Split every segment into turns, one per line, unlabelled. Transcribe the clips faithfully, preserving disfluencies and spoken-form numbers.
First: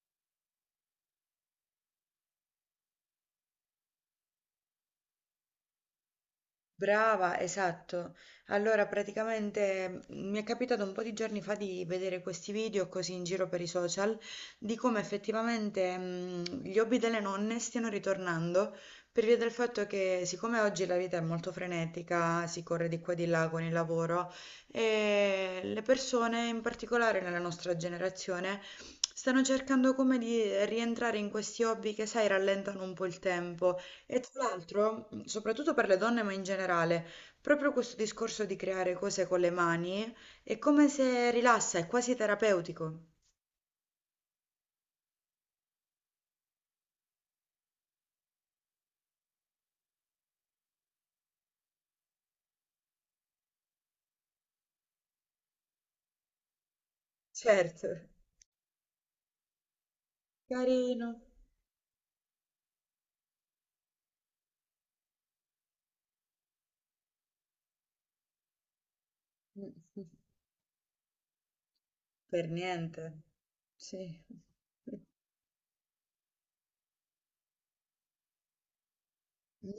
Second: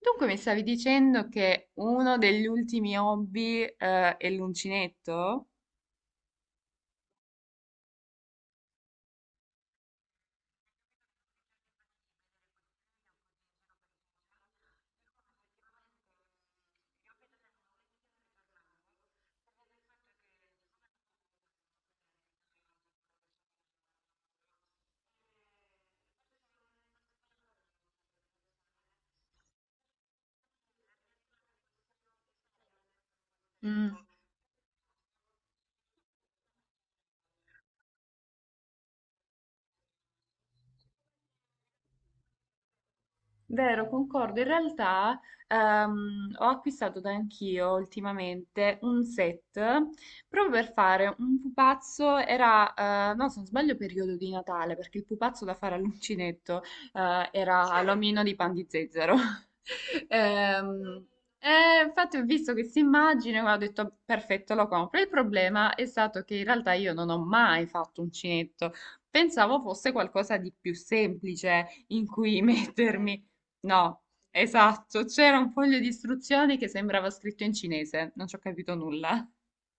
Dunque mi stavi dicendo che uno degli ultimi hobby, eh, è l'uncinetto?
Brava, esatto. Allora, praticamente mh, mi è capitato un po' di giorni fa di vedere questi video così in giro per i social di come effettivamente mh, gli hobby delle nonne stiano ritornando per via del fatto che siccome oggi la vita è molto frenetica, si corre di qua e di là con il lavoro e le persone, in particolare nella nostra generazione, stanno cercando come di rientrare in questi hobby che, sai, rallentano un po' il tempo
Mm.
e tra l'altro, mh, soprattutto per le donne, ma in generale, proprio questo discorso di creare cose con le mani è come se rilassa, è quasi terapeutico.
Vero, concordo. In realtà ehm, ho acquistato da anch'io ultimamente un set proprio per fare un pupazzo. Era, eh, no, se non sbaglio, periodo di Natale, perché il pupazzo da fare all'uncinetto eh, era
Certo,
l'omino di pan di zezzero. Ehm,
carino.
e infatti ho visto questa immagine e ho detto perfetto, lo compro. Il problema è stato che in realtà io non ho mai fatto uncinetto. Pensavo
Mm,
fosse qualcosa di più semplice in cui
Per niente.
mettermi. No,
Sì.
esatto, c'era un foglio di istruzioni che sembrava scritto in cinese, non ci ho capito nulla.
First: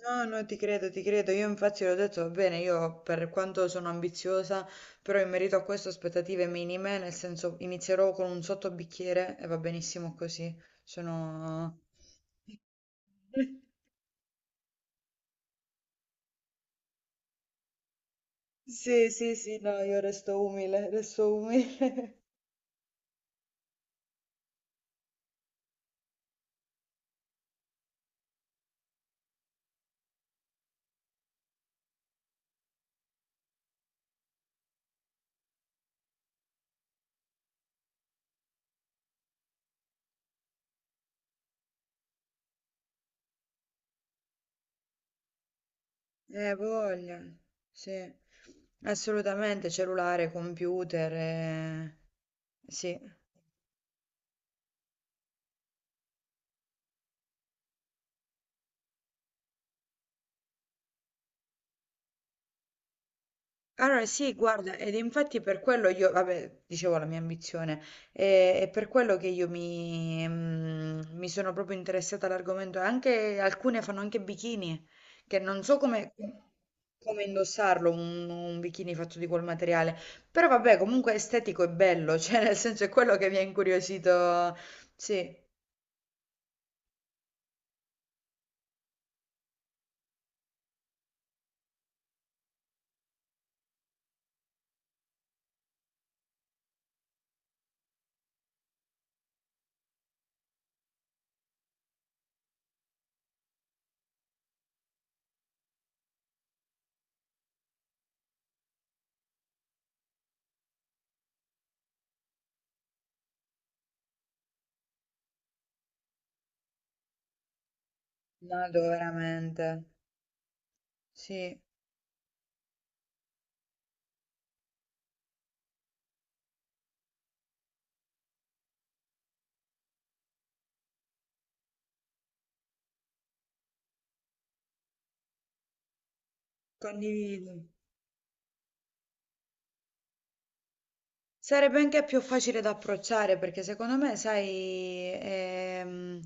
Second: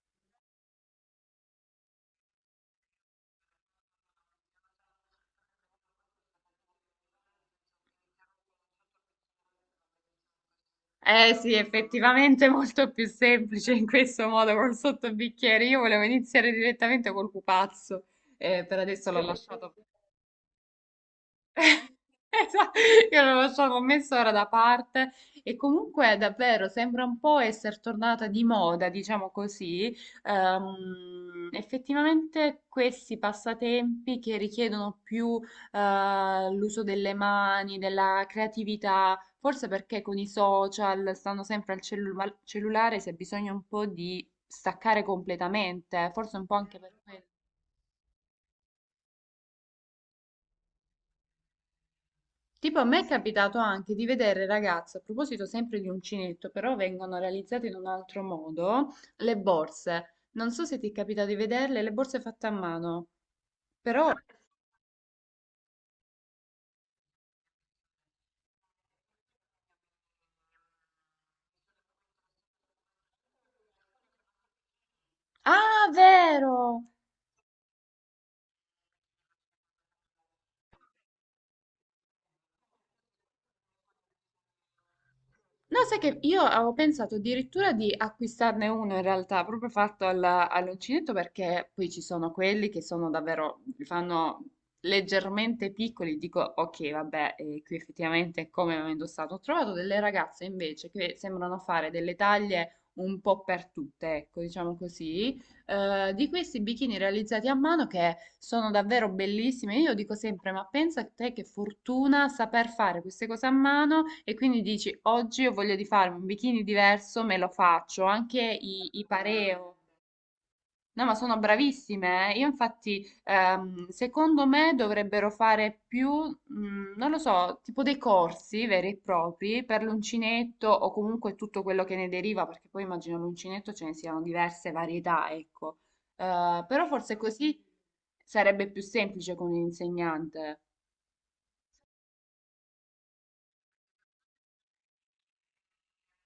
No, no, ti credo, ti credo. Io infatti l'ho detto, va bene, io per quanto sono ambiziosa, però in merito a questo aspettative minime, nel senso inizierò con un sottobicchiere e va benissimo così.
Eh sì,
Sono...
effettivamente è molto più semplice in questo modo col sottobicchiere. Io volevo iniziare direttamente col pupazzo, eh, per
Sì,
adesso l'ho
sì, sì,
lasciato.
no, io resto umile, resto umile.
Esa- Io non lo so, l'ho messo ora da parte e comunque davvero sembra un po' essere tornata di moda, diciamo così. Ehm, effettivamente questi passatempi che richiedono più eh, l'uso delle mani, della creatività, forse perché con i social stanno sempre al cellu- cellulare, si ha bisogno un po' di staccare completamente, forse un po'
Eh,
anche per
voglia,
quello.
sì, assolutamente, cellulare, computer, eh,
Tipo, a me
sì.
è capitato anche di vedere ragazze, a proposito sempre di uncinetto, però vengono realizzate in un altro modo, le borse. Non so se ti è capitato di vederle, le borse fatte a mano,
Allora,
però...
sì, guarda, ed infatti per quello io, vabbè, dicevo la mia ambizione, e, e per quello che io mi, mm, mi sono proprio interessata all'argomento, anche alcune fanno anche bikini, che non so
Ah,
come,
vero!
come indossarlo, un, un bikini fatto di quel materiale, però vabbè, comunque è estetico e bello, cioè nel senso è quello che mi ha incuriosito, sì,
No, sai che io avevo pensato addirittura di acquistarne uno in realtà, proprio fatto al- all'uncinetto, perché poi ci sono quelli che sono davvero, li fanno leggermente piccoli, dico ok, vabbè, eh, qui effettivamente come ho indossato. Ho trovato delle ragazze invece che sembrano fare delle taglie un po' per tutte, ecco, diciamo così, eh, di questi bikini realizzati a mano che sono davvero bellissimi. Io dico sempre, ma pensa a te che fortuna saper fare queste cose a mano e quindi dici, oggi ho voglia di farmi un bikini diverso, me lo faccio, anche
nato
i, i
veramente,
pareo. No, ma sono
sì,
bravissime. Eh. Io infatti, ehm, secondo me dovrebbero fare più, mm, non lo so, tipo dei corsi veri e propri per l'uncinetto o comunque tutto quello che ne deriva, perché poi immagino l'uncinetto ce ne siano diverse varietà, ecco. Eh, però forse
condivido.
così sarebbe più semplice con l'insegnante.
Sarebbe anche più facile da approcciare perché secondo me, sai, ehm,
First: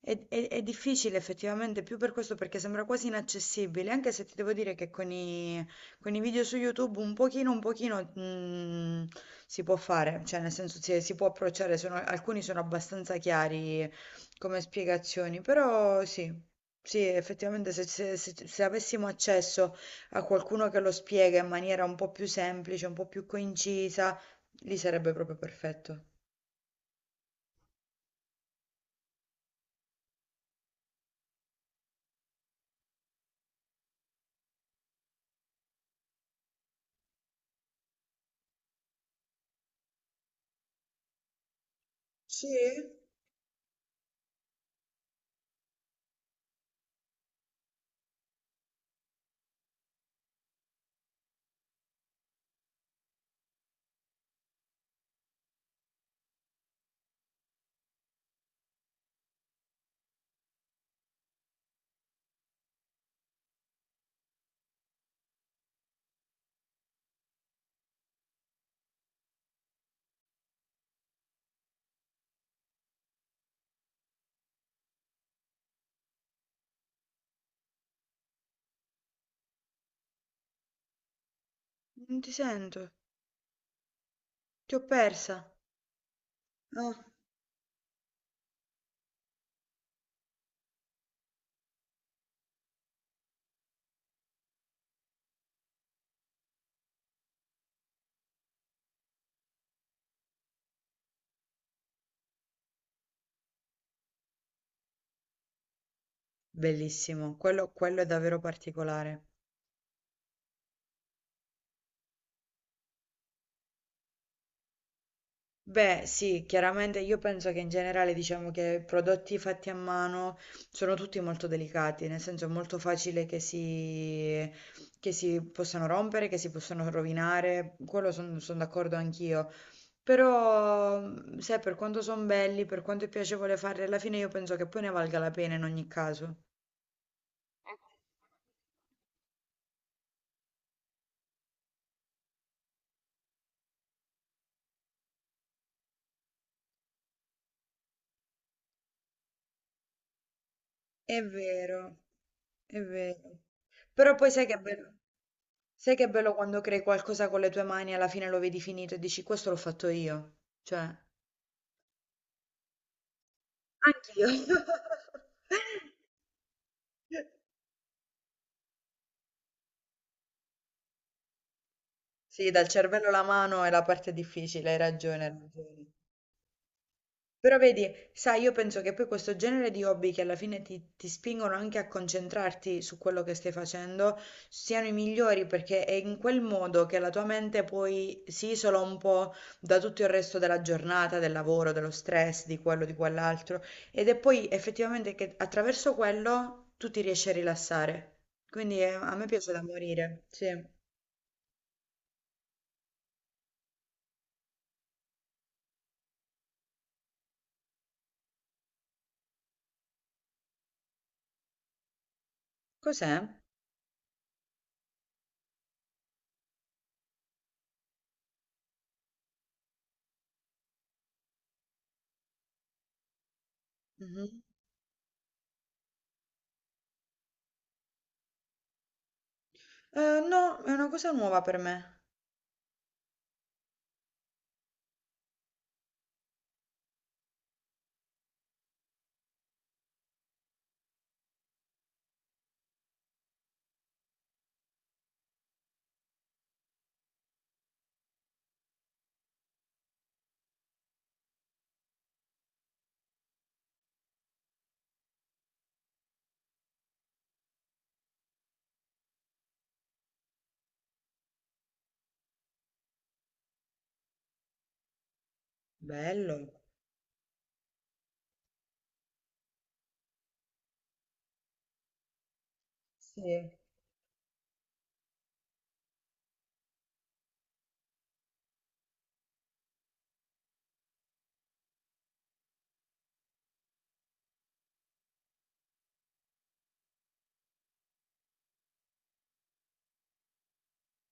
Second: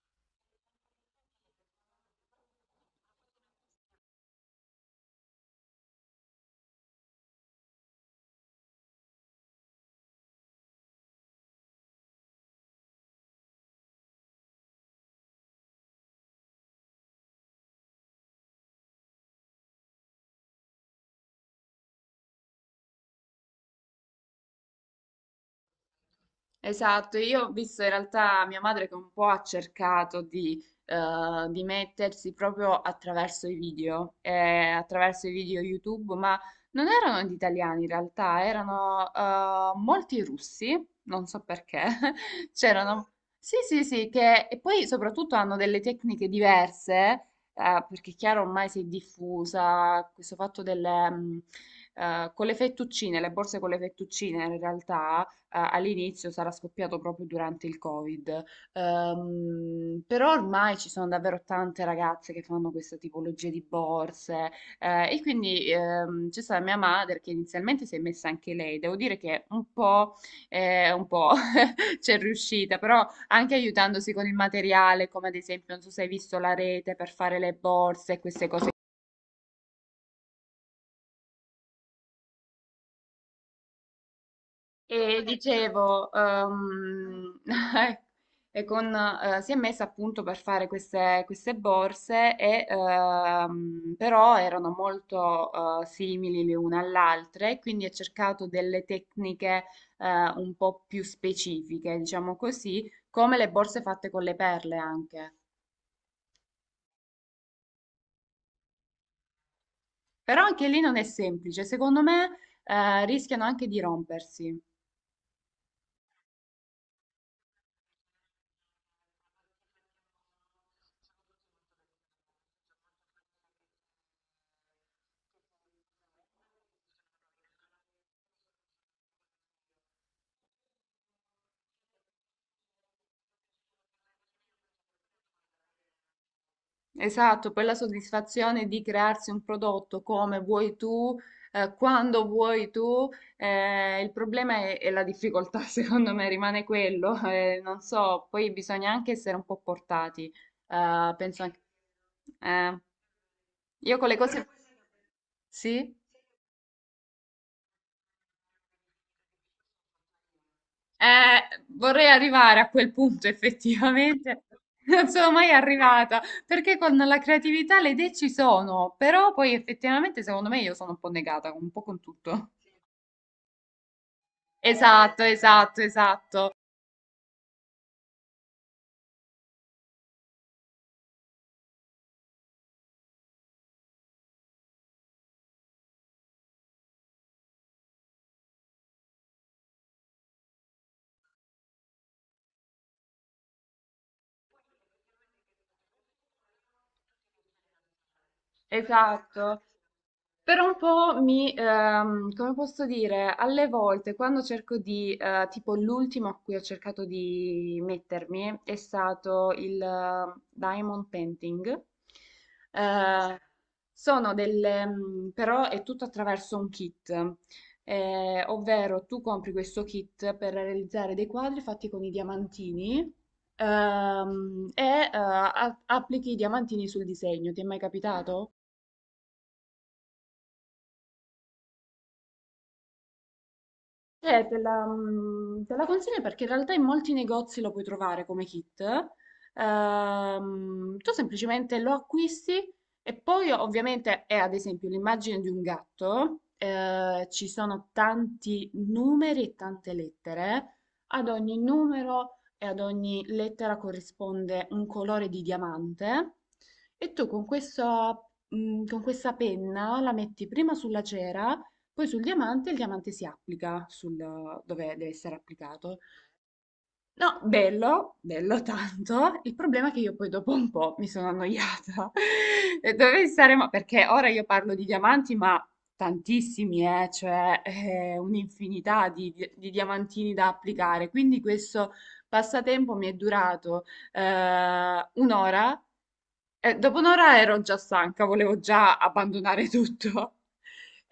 è, è- è difficile effettivamente più per questo perché sembra quasi inaccessibile, anche se ti devo dire che con i, con i video su YouTube un pochino, un pochino mm, si può fare, cioè nel senso si, si può approcciare, sono- alcuni sono abbastanza chiari come spiegazioni, però sì, sì, effettivamente se se- se- se avessimo accesso a qualcuno che lo spiega in maniera un po' più semplice, un po' più concisa, lì sarebbe proprio perfetto.
Esatto, io ho visto in realtà mia madre che un po' ha cercato di, eh, di mettersi proprio attraverso i video, eh, attraverso i video YouTube, ma non erano gli italiani in realtà, erano eh, molti russi, non so perché,
Sì?
c'erano... Sì, sì, sì, che e poi soprattutto hanno delle tecniche diverse, eh, perché è chiaro ormai si è diffusa questo fatto delle... mm, eh, con le fettuccine, le borse con le fettuccine in realtà a- all'inizio sarà scoppiato proprio durante il Covid. Ehm, però ormai ci sono davvero tante ragazze che fanno questa tipologia di borse eh, e quindi ehm, c'è stata mia madre che inizialmente si è messa anche lei. Devo dire che un po', eh, un po' c'è riuscita, però anche aiutandosi con il materiale, come ad esempio, non so se hai visto la rete per fare le borse e queste cose.
Non ti sento, ti ho
E
persa.
dicevo,
Ah,
ehm, e con, eh, si è messa appunto per fare queste, queste borse, e, ehm, però erano molto eh, simili le une all'altra, e quindi ha cercato delle tecniche eh, un po' più specifiche, diciamo così, come le borse fatte con le perle anche.
bellissimo, quello, quello è davvero particolare.
Però anche lì non è semplice, secondo me eh, rischiano anche di rompersi.
Beh, sì, chiaramente io penso che in generale diciamo che prodotti fatti a mano sono tutti molto delicati, nel senso è molto facile che si, che si possano rompere, che si possano rovinare, quello sono d'accordo anch'io. Però, mh, sai, per quanto sono belli, per quanto è piacevole farli, alla fine io penso che poi ne valga la pena in ogni caso.
Esatto, per la soddisfazione di crearsi un prodotto come vuoi tu, eh, quando vuoi tu, eh, il problema è, è la difficoltà, secondo me rimane quello, eh, non so, poi bisogna anche essere un po' portati, eh,
È
penso anche...
vero, è
eh,
vero.
io con
Però
le
poi sai
cose...
che è bello,
Sì?
sai che è bello quando crei qualcosa con le tue mani e alla fine lo vedi finito e dici questo l'ho fatto io. Cioè,
Eh, vorrei arrivare a quel punto
anch'io.
effettivamente. Non sono mai arrivata perché con la creatività le idee ci sono, però poi effettivamente secondo me io sono un po' negata, un po' con tutto.
Sì, dal cervello la mano è la parte difficile, hai
Esatto,
ragione, hai
esatto,
ragione.
esatto,
Però vedi, sai, io penso che poi questo genere di hobby che alla fine ti, ti spingono anche a concentrarti su quello che stai facendo siano i migliori perché è in quel modo che la tua mente poi si isola un po' da tutto il resto della giornata, del lavoro, dello stress, di quello, di quell'altro. Ed è poi effettivamente che attraverso quello tu ti riesci a rilassare. Quindi eh, a me piace da
esatto.
morire, sì.
Però un po' mi, ehm, come posso dire, alle volte quando cerco di, eh, tipo l'ultimo a cui ho cercato di mettermi è stato il eh, diamond painting.
Cos'è?
Eh, sono delle, mm, però è tutto attraverso un kit, eh, ovvero tu compri questo kit per realizzare dei quadri fatti con i diamantini.
Mhm.
ehm, e eh, a- Applichi i diamantini sul disegno, ti è mai capitato?
Eh, no, è una cosa nuova per me.
Eh, te la, mm, te la consiglio perché in realtà in molti negozi lo puoi trovare come kit. Ehm, tu semplicemente lo acquisti e poi ovviamente è ad esempio l'immagine di un gatto, eh, ci sono tanti numeri e tante lettere, ad ogni numero e ad ogni lettera corrisponde un colore di diamante e tu con questo, mm, con questa penna la metti prima sulla cera poi sul diamante, il diamante si applica sul, dove deve essere applicato.
Bello.
No, bello, bello tanto. Il problema è che io poi dopo un po' mi sono annoiata. E dove
Sì.
saremo? Perché ora io parlo di diamanti, ma tantissimi, eh, cioè eh, un'infinità di, di- di diamantini da applicare. Quindi questo passatempo mi è durato eh, un'ora eh, dopo un'ora ero già stanca, volevo già abbandonare tutto.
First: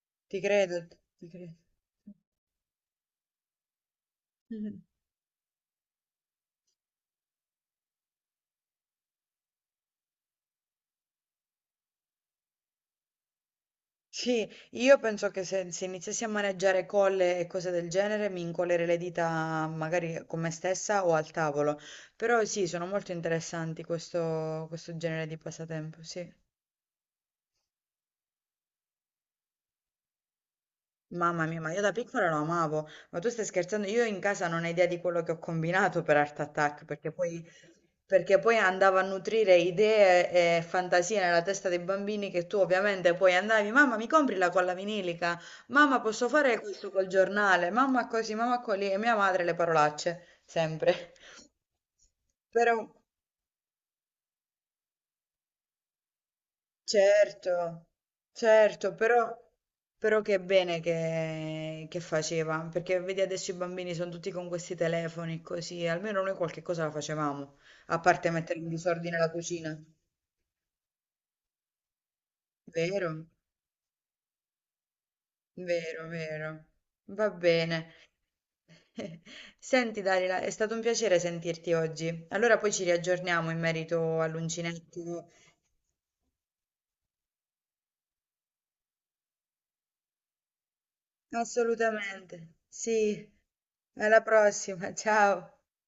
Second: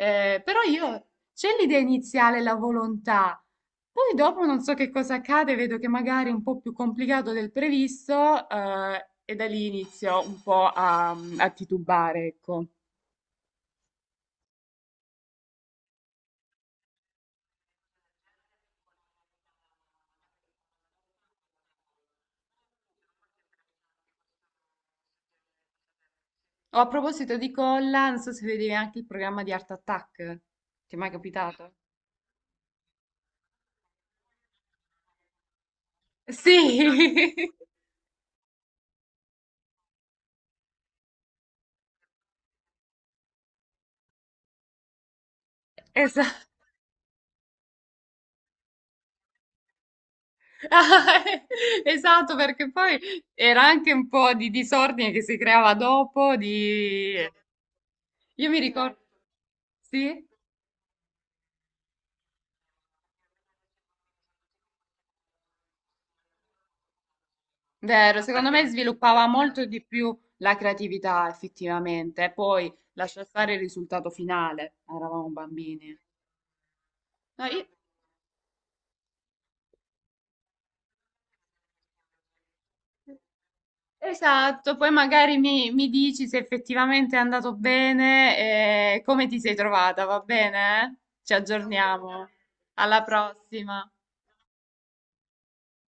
Eh,
Ti
però
credo,
io
ti
c'è
credo.
l'idea iniziale, la volontà. Poi dopo non so
Mh-mh.
che cosa accade, vedo che magari è un po' più complicato del previsto, eh, e da lì inizio un po' a, a titubare, ecco.
Sì, io penso che se se iniziassi a maneggiare colle e cose del genere mi incollerei le dita magari con me stessa o al tavolo. Però sì, sono molto interessanti questo questo genere di passatempo, sì.
Oh, a proposito di colla, non so se vedevi anche il programma di Art Attack. Ti è mai
Mamma mia, ma
capitato?
io da piccola lo amavo, ma tu stai scherzando? Io in casa non ho idea di quello che ho combinato per Art
Sì,
Attack, perché poi, perché poi andavo a nutrire idee e fantasie nella testa dei bambini che tu ovviamente poi andavi, mamma mi compri la colla vinilica, mamma posso
esatto.
fare questo col giornale, mamma così, mamma così, e mia madre le parolacce,
Ah,
sempre.
esatto, perché
Però...
poi era anche un po' di disordine che si creava dopo, di...
Certo,
Io mi
certo,
ricordo...
però,
Sì,
però che bene che, che faceva, perché vedi adesso i bambini sono tutti con questi telefoni così, almeno noi qualche cosa la facevamo, a
vero,
parte
secondo
mettere
me
in disordine
sviluppava
la
molto
cucina.
di più la creatività, effettivamente. Poi
Vero,
lascia stare il risultato finale, eravamo bambini.
vero, vero. Va
No, io-
bene. Senti Darila, è stato un piacere sentirti oggi. Allora poi ci riaggiorniamo in merito
esatto, poi
all'uncinetto.
magari mi, mi dici se effettivamente è andato bene e come ti sei trovata, va bene? Ci aggiorniamo.
Assolutamente.
Alla
Sì,
prossima.
alla prossima, ciao.